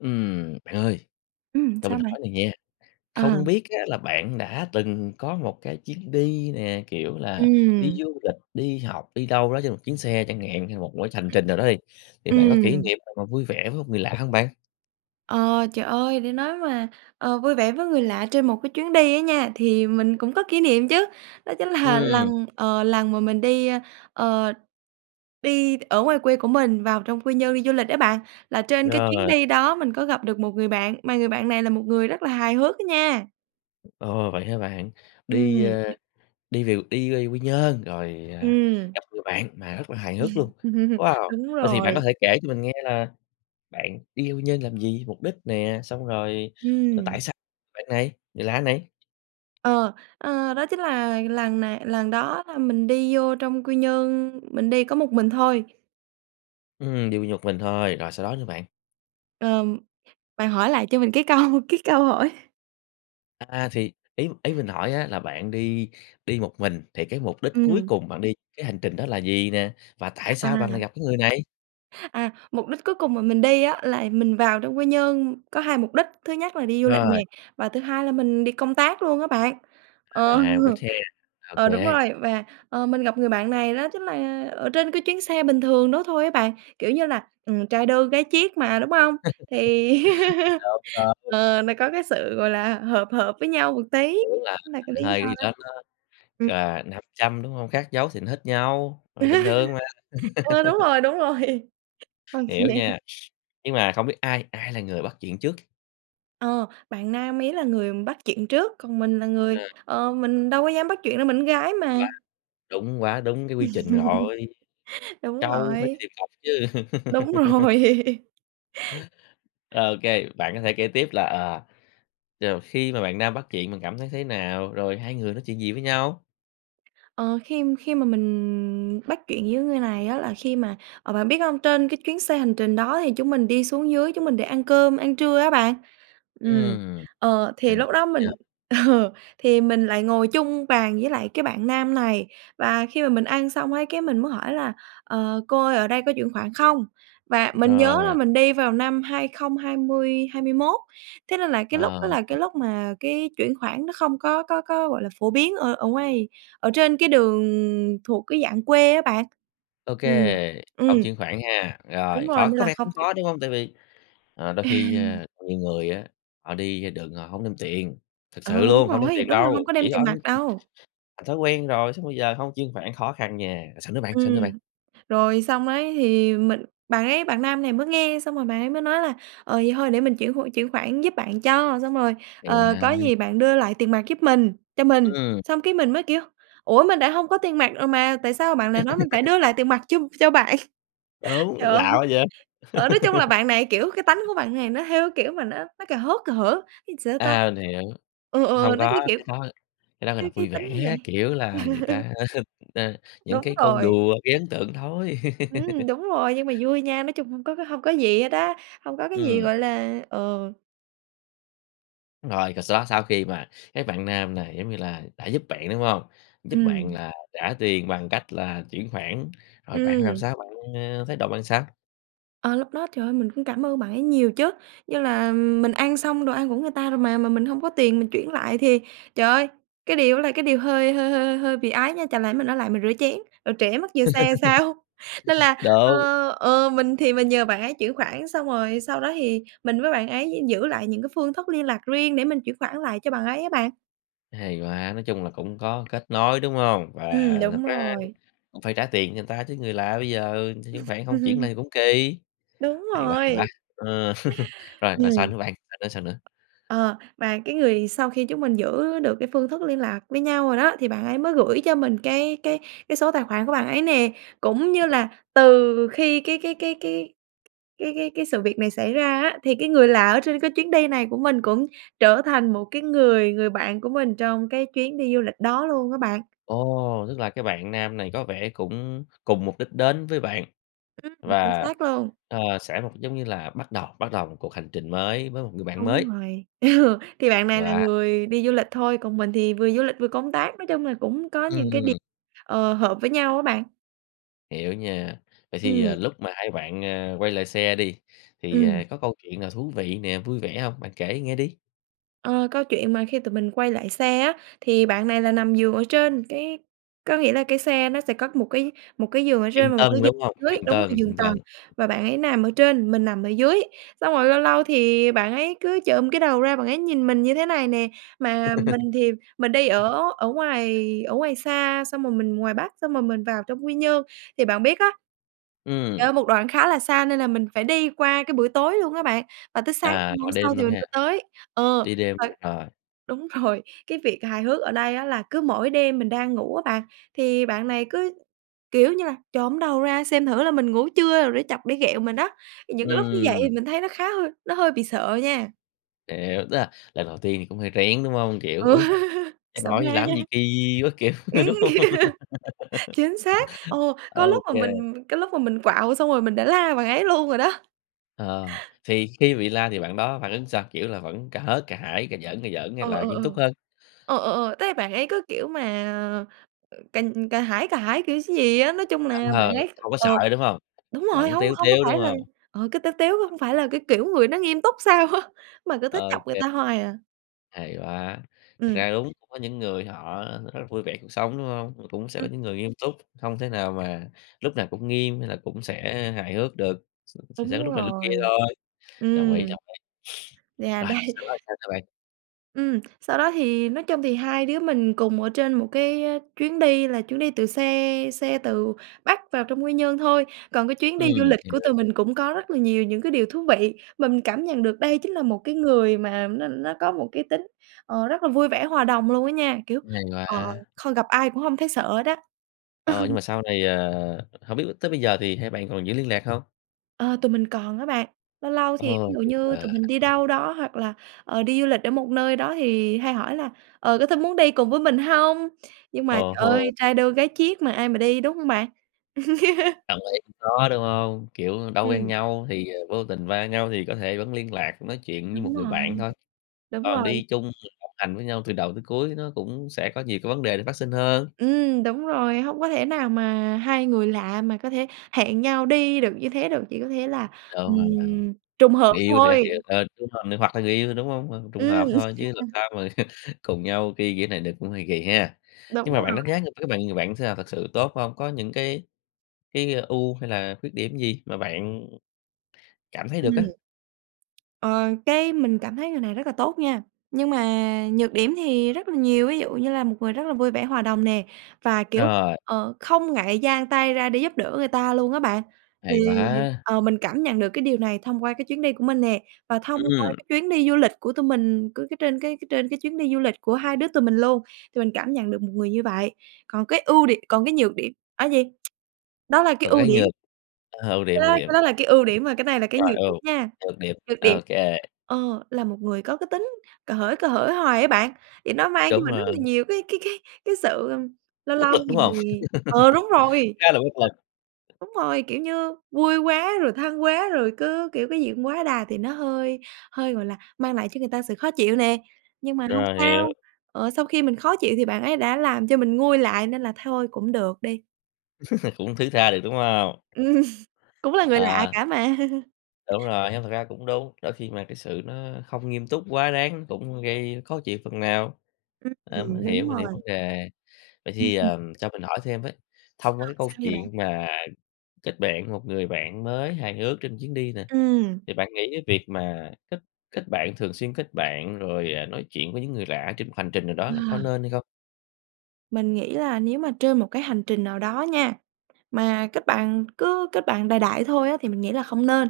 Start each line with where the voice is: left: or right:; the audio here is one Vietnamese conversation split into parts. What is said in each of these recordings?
left: Ừm, bạn ơi,
right: Ừm,
left: cho mình
right: sao mày?
left: hỏi cái này nha,
right: À.
left: không biết á là bạn đã từng có một cái chuyến đi nè, kiểu là, đi
right: Ừm.
left: du lịch, đi học, đi đâu đó trên một chuyến xe chẳng hạn hay là một cái hành trình nào đó đi, thì bạn có kỉ
right: Ừm.
left: niệm nào mà vui vẻ với một người lạ hông bạn?
right: Ờ, trời ơi! Để nói mà, ờ, vui vẻ với người lạ trên một cái chuyến đi á nha, thì mình cũng có kỷ niệm chứ. Đó chính là
left: Ừm.
right: lần, ờ, lần mà mình đi, ờ đi ở ngoài quê của mình vào trong Quy Nhơn đi du lịch á bạn, là trên cái chuyến
left: Rồi.
right: đi đó mình có gặp được một người bạn mà người bạn này là một người rất là hài hước á nha.
left: Ồ! Vậy hả bạn? Đi,
right: Ừm.
left: ờ, đi về đi về Quy Nhơn rồi, ờ,
right: Ừm.
left: gặp người bạn mà rất là hài hước luôn, wow!
right: Đúng
left: Vậy thì bạn có
right: rồi.
left: thể kể cho mình nghe là bạn đi Quy Nhơn làm gì? Mục đích nè? Xong rồi,
right: Ừm.
left: tại sao bạn này, người lạ này?
right: Ờ, ờ, đó chính là lần này lần đó là mình đi vô trong Quy Nhơn, mình đi có một mình thôi.
left: Ừm, đi Quy Nhơn một mình thôi, rồi sau đó nữa bạn?
right: Ờm, bạn hỏi lại cho mình cái câu cái câu hỏi
left: À, thì ý ý mình hỏi á là bạn đi đi một mình thì cái mục đích cuối
right: Ừm.
left: cùng bạn đi cái hành trình đó là gì nè? Và tại sao bạn lại
right: À.
left: gặp cái người này?
right: À, mục đích cuối cùng mà mình đi á, là mình vào trong Quy Nhơn có 2 mục đích, thứ nhất là đi du lịch
left: Rồi.
right: nè, và thứ hai là mình đi công tác luôn á bạn. Ờ,
left: À, mục đích ha, ô
right: ờ, đúng
left: kê.
right: rồi, và, ờ, mình gặp người bạn này đó chính là ở trên cái chuyến xe bình thường đó thôi á bạn. Kiểu như là, ừm, trai đơn gái chiếc mà, đúng hông? Thì
left: Đúng rồi.
right: ờ, nó có cái sự, gọi là, hợp hợp với nhau một tí,
left: Kiểu là,
right: là cái lý
left: hai cái
right: do
left: gì
right: đó.
left: đó nó
right: Ừm.
left: à, nam châm, đúng hông? Khác dấu thì nó hít nhau, ờ, bình thường mà.
right: Ơ, đúng rồi, đúng rồi. OK.
left: Hiểu nha. Nhưng mà không biết ai ai là người bắt chuyện trước?
right: Ờ, bạn nam ấy là người bắt chuyện trước, còn mình là người
left: À.
right: ờ, mình đâu có dám bắt chuyện đâu mình con gái
left: Quá
right: mà.
left: đúng, quá đúng cái quy trình rồi,
right: Đúng
left: trâu phải
right: rồi.
left: tìm cọc chứ.
right: Đúng rồi.
left: Ô kê, bạn có thể kể tiếp là, ờ rồi khi mà bạn nam bắt chuyện bạn cảm thấy thế nào? Rồi hai người nói chuyện gì với nhau?
right: Ờ, khi khi mà mình bắt chuyện với người này á là khi mà, à, bạn biết không, trên cái chuyến xe hành trình đó thì chúng mình đi xuống dưới chúng mình để ăn cơm, ăn trưa á bạn. Ừm,
left: Ừm,
right: ờ, thì
left: ăn c
right: lúc đó mình
left: giờ.
right: ờ, thì mình lại ngồi chung bàn với lại cái bạn nam này, và khi mà mình ăn xong ấy, cái, mình muốn hỏi là "Ờ, cô ơi ở đây có chuyển khoản không?" Và mình nhớ là
left: Rồi.
right: mình đi vào năm 2020, 2021 thế nên là cái lúc
left: Ờ,
right: đó là
left: ờ.
right: cái lúc mà cái chuyển khoản nó không có có có, gọi là, phổ biến ở ở ngoài, ở trên cái đường thuộc cái dạng quê á bạn, ừm,
left: Okay,
right: ừm.
left: hổng chuyển khoản ha?
right: Đúng
left: Rồi
right: rồi,
left: khó
right: nên
left: có
right: là
left: vẻ
right: không
left: cũng
right: chuyển
left: khó, đúng hông? Tại vì, ờ, đôi khi,
right: Ừm.
left: ờ, nhiều người á, họ đi ra đường họ hổng đem tiền, thực
right: Ờ,
left: sự
right: đúng
left: luôn, hông đem
right: rồi,
left: tiền
right: đúng rồi, hông
left: đâu,
right: có
left: chỉ
right: đem tiền
left: on
right: mặt
left: chỉ
right: đâu.
left: thành thói quen rồi, xong bây giờ không chuyển khoản, khó khăn nha. Rồi sao nữa bạn, sao nữa
right: Ừm,
left: bạn?
right: rồi xong ấy thì mình bạn ấy, bạn nam này mới nghe xong rồi bạn ấy mới nói là "Ờ, vậy thôi để mình chuyển hộ, chuyển khoản giúp bạn cho, xong rồi,
left: Ừ
right: ờ, có
left: ha.
right: gì bạn đưa lại tiền mặt giúp mình, cho mình."
left: Ừm.
right: Xong cái mình mới, kiểu: "Ủa? mình đã hông có tiền mặt rồi mà, tại sao bạn lại nói mình phải đưa lại tiền mặt cho cho bạn?"
left: Đúng,
right: Trời ơi!
left: lạ quá vậy?
right: Ở, nói chung là bạn này, kiểu, cái tánh của bạn này nó, theo cái kiểu mà, nó nó cà hớt cà hở, ý là sao ta?
left: À, mình hiểu,
right: Ừ, ừ, ừ,
left: không
right: nó cứ,
left: có,
right: kiểu,
left: cái đó cái đó gọi
right: cái
left: là
right: cái
left: vui
right: tính như
left: vẻ, kiểu là, người
right: vậy.
left: ta ơ, những
right: Đúng
left: cái câu
right: rồi.
left: đùa gây ấn tượng thôi.
right: Ừm, đúng rồi, nhưng mà vui nha, nói chung hông có hông có gì hết á, hông có cái gì
left: Ừm.
right: gọi là ờ.
left: Rồi rồi sau đó sau khi mà cái bạn nam này, giống như là, đã giúp bạn, đúng hông? Giúp bạn
right: Ừm.
left: là trả tiền bằng cách là chuyển khoản, rồi bạn làm
right: Ừm.
left: sao bạn, ơ thái độ bạn sao?
right: Ờ, lúc đó trời ơi mình cũng cảm ơn bạn ấy nhiều chứ. Như là mình ăn xong đồ ăn của người ta rồi mà, mà mình hông có tiền mình chuyển lại thì trời ơi, cái điều đó là cái điều hơi hơi hơi hơi bị ái nha. Chẳng lẽ mình ở lại mình rửa chén, rồi trễ mất giờ xe sao? Nên là,
left: Đúng.
right: ờ, ờ, mình thì mình nhờ bạn ấy chuyển khoản, xong rồi sau đó thì mình với bạn ấy gi giữ lại những cái phương thức liên lạc riêng để mình chuyển khoản lại cho bạn ấy á bạn.
left: Hay quá, nói chung là cũng có kết nối, đúng hông? Và
right: Ừm,
left: thật
right: đúng
left: ra
right: rồi.
left: cũng phải trả tiền cho người ta chứ, người lạ bây giờ người ta chuyển khoản hông chuyển lại thì cũng kỳ.
right: Đúng
left: Hay quá, hay quá!
right: rồi.
left: Ờ. Rồi rồi
right: Ừm.
left: sao nữa bạn? Sao nữa? Sao nữa?
right: Ờ, mà cái người sau khi chúng mình giữ được cái phương thức liên lạc với nhau rồi đó, thì bạn ấy mới gửi cho mình cái cái cái số tài khoản của bạn ấy nè. Cũng như là từ khi cái cái cái cái cái cái cái sự việc này xảy ra á, thì cái người lạ ở trên cái chuyến đi này của mình cũng trở thành một cái người người bạn của mình trong cái chuyến đi du lịch đó luôn á bạn.
left: Ồ, tức là cái bạn nam này có vẻ cũng cùng mục đích đến với bạn,
right: Ừm, chính
left: và,
right: xác luôn.
left: ờ, sẽ một giống như là, bắt đầu bắt đầu một cuộc hành trình mới với một người bạn mới.
right: Đúng rồi. Ừ, thì bạn này là
left: Và
right: người đi du lịch thôi, còn mình thì vừa du lịch vừa công tác. Nói chung là cũng có những cái đi
left: Ừm.
right: ờ, hợp với nhau á bạn.
left: Hiểu nha. Vậy thì, ờ,
right: Ừm.
left: lúc mà hai bạn, ờ, quay lại xe đi, thì
right: Ừm.
left: có câu chuyện nào thú vị nè, vui vẻ hông? Bạn kể nghe đi.
right: Ờ, câu chuyện mà khi tụi mình quay lại xe á, thì bạn này là nằm giường ở trên, cái có nghĩa là cái xe nó sẽ có một cái một cái giường ở trên
left: Giường
right: và một cái
left: tầng,
right: giường
left: đúng hông?
right: ở dưới
left: Giường
right: đúng rồi,
left: tầng,
right: giường
left: giường
right: tầng
left: tầng.
right: và bạn ấy nằm ở trên, mình nằm ở dưới. Xong rồi lâu lâu thì bạn ấy cứ chồm cái đầu ra bạn ấy nhìn mình như thế này nè. Mà mình thì mình đi ở ở ngoài ở ngoài xa, xong rồi mình ngoài Bắc, xong rồi mình vào trong Quy Nhơn. Thì bạn biết á trời
left: Ừm.
right: ơi một đoạn khá là xa nên là mình phải đi qua cái buổi tối luôn á bạn, và tới sáng
left: À,
right: ngày hôm
left: gọi
right: sau
left: đêm
right: thì
left: luôn
right: mình
left: ha.
right: mới tới. Ờ,
left: Đi đêm
right: trời
left: luôn, rồi.
right: đúng rồi, cái việc hài hước ở đây á là cứ mỗi đêm mình đang ngủ á bạn, thì bạn này cứ, kiểu như là, chồm cái đầu ra xem thử là mình ngủ chưa rồi để chọc, để ghẹo mình đó thì những cái lúc như vậy
left: Ừm.
right: thì mình thấy nó khá hơi nó hơi bị sợ nha.
left: Hiểu, tức là lần đầu tiên thì cũng hơi rén, đúng hông? Kiểu:
right: Ừ.
left: "Ôi, cha
right: Sợ
left: nội này
right: ma.
left: làm cái gì kì quá", kiểu,
right: Ấy,
left: đúng hông?
right: chính xác. Ờ,
left: Ô
right: có lúc mà
left: kê.
right: mình ừ, cái lúc mà mình quạu xong rồi mình đã la bạn ấy luôn rồi đó.
left: Ờ, thì khi bị la thì bạn đó phản ứng sao? Kiểu là, vẫn cả hớt, cả hải, cà giỡn, cà giỡn hay
right: Ờ,
left: là
right: ờ,
left: nghiêm túc
right: ờ.
left: hơn?
right: Ờ, ờ, ờ, thế là bạn ấy cứ, kiểu mà, ờ, cà cà hải cà hải, kiểu gì á. Nói chung là bạn
left: Ờ,
right: ấy
left: không có sợ,
right: ờ,
left: đúng hông?
right: đúng rồi,
left: Vẫn
right: hông
left: tếu
right: hông có
left: tếu, đúng
right: phải là
left: hông?
right: ờ, cứ tếu tếu hông phải là cái kiểu người nó nghiêm túc sao á, mà cứ
left: Ô
right: thích chọc người
left: kê.
right: ta hoài à.
left: Hay quá! Thực
right: Ừm.
left: ra đúng, có những người họ rất là vui vẻ cuộc sống, đúng hông? Cũng sẽ có những người nghiêm túc, không thể nào mà lúc nào cũng nghiêm hay là cũng sẽ hài hước được, s sẽ sẽ
right: Đúng
left: có lúc này lúc kia
right: rồi,
left: thôi. Đồng ý,
right: ừm.
left: đồng ý.
right: Yeah,
left: Rồi,
right: đấy.
left: sau đó thì sao nữa bạn?
right: Ừm, sau đó thì nói chung thì hai đứa mình cùng ở trên một cái chuyến đi là chuyến đi từ xe xe từ Bắc vào trong Quy Nhơn thôi. Còn cái chuyến đi du
left: Ừm,
right: lịch của
left: hiểu.
right: tụi mình cũng có rất là nhiều những cái điều thú vị. Mình cảm nhận được đây chính là một cái người mà nó nó có một cái tính, ờ, rất là vui vẻ, hòa đồng luôn á nha. Kiểu,
left: Hay
right: ờ,
left: quá!
right: không gặp ai cũng không thấy sợ hết á.
left: Ờ, nhưng
right: Ừ.
left: mà sau này, à hổng biết tới bây giờ thì hai bạn còn giữ liên lạc hông?
right: Ờ, tụi mình còn á bạn. Lâu lâu thì ví
left: Ồ,
right: dụ
left: tuyệt
right: như
left: vời!
right: tụi mình đi đâu đó hoặc là, ờ, đi du lịch ở một nơi đó thì hay hỏi là "Ờ, có thế muốn đi cùng với mình hông?" Nhưng mà
left: Ờ ha.
right: trời ơi, trai đơn gái chiếc mà ai mà đi, đúng không bạn?
left: Đồng ý, cũng khó, đúng hông? Kiểu, đâu quen
right: Ừm.
left: nhau, thì vô tình va nhau thì có thể vẫn liên lạc, nói chuyện như một
right: Đúng
left: người bạn
right: rồi,
left: thôi.
right: đúng
left: Còn
right: rồi.
left: đi chung du lịch đồng hành với nhau từ đầu tới cuối nó cũng sẽ có nhiều cái vấn đề để phát sinh hơn.
right: Ừm, đúng rồi, hông có thể nào mà hai người lạ mà có thể hẹn nhau đi được như thế được, chỉ có thể là, ừm,
left: Đúng rồi đó.
right: trùng hợp
left: Người yêu thì các kiểu,
right: thôi.
left: ờ, đúng rồi, ng hoặc là người yêu thôi, đúng hông? Ừm, trùng hợp
right: Ừm.
left: thôi chứ làm sao mà cùng nhau ki kiểu này được, cũng hơi kỳ ha.
right: Đúng
left: Nhưng mà bạn đánh giá
right: rồi.
left: người cái bạn người bạn sao, thực sự tốt hông? Có những cái cái ưu hay là khuyết điểm gì mà bạn cảm thấy
right: Ừm.
left: được á?
right: Ờ, cái mình cảm thấy người này rất là tốt nha, nhưng mà nhược điểm thì rất là nhiều. Ví dụ như là một người rất là vui vẻ, hòa đồng nè, và, kiểu,
left: Rồi.
right: ờ, không ngại dang tay ra để giúp đỡ người ta luôn á bạn. Thì,
left: Hay quá!
right: ờ, mình cảm nhận được cái điều này thông qua cái chuyến đi của mình nè. Và thông qua
left: Ừm.
right: cái chuyến đi du lịch của tụi mình cứ cái trên cái trên cái chuyến đi du lịch của hai đứa tụi mình luôn thì mình cảm nhận được một người như vậy. Còn cái ưu đì còn cái nhược điểm á gì? Đó là cái
left: Còn
right: ưu
left: cái
right: điểm.
left: nhược à, ưu
right: Cái
left: điểm,
right: đó
left: ưu
right: cái
left: điểm.
right: đó là cái ưu điểm, mà cái này là cái
left: Rồi
right: nhược
left: ưu,
right: điểm nha.
left: nhược điểm.
right: Nhược điểm,
left: Ô kê.
right: ờ, là một người có cái tính cà hởi, cà hởi hoài á bạn, thì nó mang cho
left: Đúng
right: mình rất là
left: rồi.
right: nhiều cái cái cái cái sự, ơ lâu
left: Bất
right: lâu
left: lực, đúng
right: thì
left: hông?
right: ờ, đúng rồi.
left: Khá là bất lực.
right: Đúng rồi, kiểu như vui quá rồi thân quá rồi cứ, kiểu, cái gì cũng quá đà thì nó hơi hơi, gọi là, mang lại cho người ta sự khó chịu nè. Nhưng mà hông
left: Rồi
right: sao,
left: hiểu.
right: ờ, sau khi mình khó chịu thì bạn ấy đã làm cho mình nguôi lại nên là thôi cũng được đi.
left: Cũng thứ tha được, đúng hông?
right: Ừm, cũng là người lạ
left: Ờ.
right: cả mà.
left: Đúng rồi, hông thật ra cũng đúng. Đôi khi mà cái sự nó không nghiêm túc quá đáng cũng gây khó chịu phần nào, ờ, mình
right: Ừm,
left: hiểu,
right: đúng
left: mình hiểu vấn
right: rồi.
left: đề. Vậy
right: Ừm
left: thì,
right: hưm.
left: ờ, cho mình hỏi thêm với. Thông
right: Ờ,
left: qua cái câu
right: sao vậy bạn?
left: chuyện mà kết bạn với một người bạn mới hài hước trên chuyến đi nè,
right: Ừm.
left: thì bạn nghĩ cái việc mà kết kết bạn, thường xuyên kết bạn rồi, ờ, nói chuyện với những người lạ trên một hành trình nào đó
right: Ờ.
left: là có nên hay không?
right: Mình nghĩ là nếu mà trên một cái hành trình nào đó nha, mà kết bạn cứ kết bạn đại đại thôi á thì mình nghĩ là không nên.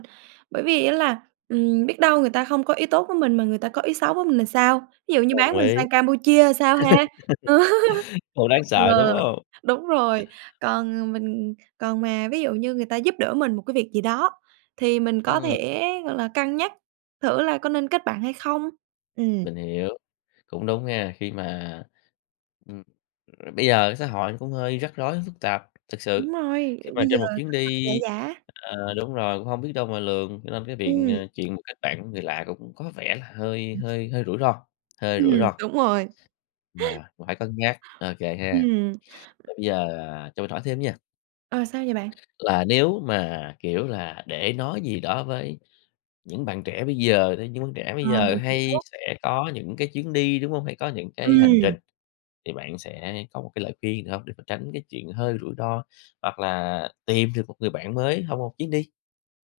right: Bởi vì á là, ừm, biết đâu người ta không có ý tốt với mình mà người ta có ý xấu với mình thì sao? Ví dụ như bán
left: Đồng
right: mình
left: ý.
right: sang Campuchia sao ha?
left: Hơi đáng sợ, đúng
right: Ờ,
left: hông?
right: đúng rồi, còn mình còn mà ví dụ như người ta giúp đỡ mình một cái việc gì đó thì mình có
left: Ừm.
right: thể, gọi là, cân nhắc thử là có nên kết bạn hay không. Ừm.
left: Mình hiểu, cũng đúng nha khi mà, ừm, bây giờ cái xã hội cũng hơi rắc rối, phức tạp thực
right: Đúng
left: sự.
right: rồi,
left: Khi mà
right: bây giờ
left: trên một chuyến
right: thật thật,
left: đi
right: giả giả.
left: ờ, đúng rồi, cũng hông biết đâu mà lường cho nên cái biện
right: Ừm.
left: à, chuyện mà kết bạn với người lạ cũng có vẻ là hơi hơi hơi rủi ro, hơi
right: Ừm,
left: rủi ro.
right: đúng rồi.
left: Rồi, cũng phải cân nhắc, ô kê ha.
right: Ừm.
left: Vậy bây giờ, ờ, cho mình hỏi thêm nha.
right: Ờ, sao vậy bạn?
left: Là nếu mà, kiểu là, để nói gì đó với những bạn trẻ bây giờ đấy, những bạn trẻ bây
right: Ờ,
left: giờ
right: mình
left: hay
right: hiểu.
left: sẽ có những cái chuyến đi, đúng hông? Hay có những cái hành
right: Ừm.
left: trình, thì bạn sẽ có một cái lời khuyên gì hông để tránh cái chuyện hơi rủi ro? Hoặc là tìm được một người bạn mới trong một chuyến đi?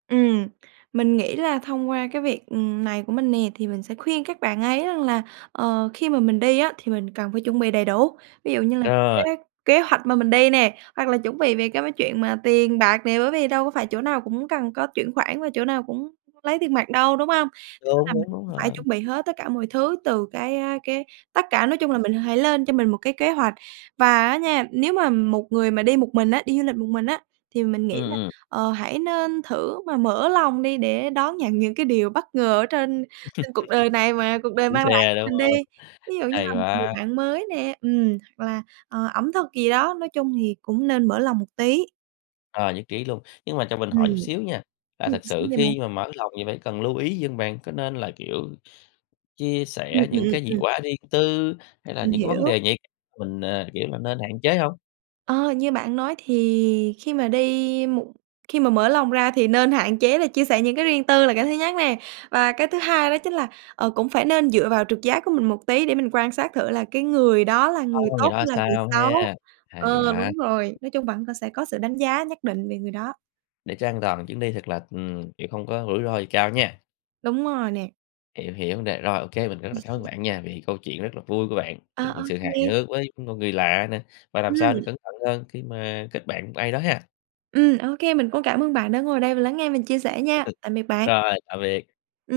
right: Ừm, mình nghĩ là thông qua cái việc, ừm, này của mình nè, thì mình sẽ khuyên các bạn ấy rằng là, ờ, khi mà mình đi á thì mình cần phải chuẩn bị đầy đủ. Ví dụ như là cái
left: Rồi!
right: kế kế hoạch mà mình đi nè, hoặc là chuẩn bị về cái chuyện mà tiền bạc nè, bởi vì đâu có phải chỗ nào cũng cần có chuyển khoản và chỗ nào cũng lấy tiền mặt đâu, đúng hông? Nên
left: Đúng,
right: là mình
left: đúng, đúng
right: phải
left: rồi.
right: chuẩn bị hết tất cả mọi thứ từ cái, a, cái tất cả, nói chung là mình hãy lên cho mình một cái kế hoạch. Và á nha, nếu mà một người mà đi một mình á, đi du lịch một mình á, thì mình
left: Ừm,
right: nghĩ là,
left: ừm.
right: ờ, hãy nên thử mà mở lòng đi để đón nhận những cái điều bất ngờ ở trên trên cuộc đời này mà cuộc đời
left: Chuyến
right: mang lại
left: xe
right: cho
left: đúng
right: mình đi.
left: hông?
right: Ví dụ như
left: Hay
right: là một người
left: quá.
right: bạn mới nè, ừm, hoặc là, ờ, ẩm thực gì đó, nói chung thì cũng nên mở lòng một tí.
left: Ờ, nhất trí luôn, nhưng mà cho mình hỏi chút
right: Ừm.
left: xíu nha, là
right: Ừm,
left: thật
right: sao
left: sự
right: vậy bạn?
left: khi mà mở lòng thì phải cần lưu ý gì hông bạn? Có nên là, kiểu, chia
right: Ừm,
left: sẻ
right: ừm,
left: những
right: ừm,
left: cái gì
right: ừm.
left: quá riêng tư, hay là
right: Mình
left: những cái vấn
right: hiểu.
left: đề nhạy mình, ờ, kiểu là, nên hạn chế hông?
right: Ờ, như bạn nói thì khi mà đi một khi mà mở lòng ra thì nên hạn chế là chia sẻ những cái riêng tư là cái thứ nhất nè, và cái thứ hai đó chính là, ờ, cũng phải nên dựa vào trực giác của mình một tí để mình quan sát thử là cái người đó là
left: Hông
right: người
left: hông người
right: tốt
left: đó ra
right: hay là người
left: sao
right: xấu.
left: ha? Hay
right: Ờ,
left: quá.
right: đúng rồi, nói chung vẫn sẽ có sự đánh giá nhất định về người đó.
left: Để cho an toàn chuyến đi thật là, ừm, chuyện không có rủi ro gì cao nha.
right: Đúng rồi nè.
left: Hiểu, hiểu vấn đề. Rồi, ô kê, mình rất là cảm ơn bạn nha, vì câu chuyện rất là vui của bạn,
right: À,
left: những
right: ô
left: sự hài
right: kê.
left: hước với một người lạ nè, và làm sao để
right: Ừm.
left: cẩn thận hơn khi mà kết bạn với một ai đó ha.
right: Ừm, ô kê mình cũng cảm ơn bạn đã ngồi đây và lắng nghe và chia sẻ nha, tạm biệt bạn.
left: Rồi, tạm biệt.
right: Ừm.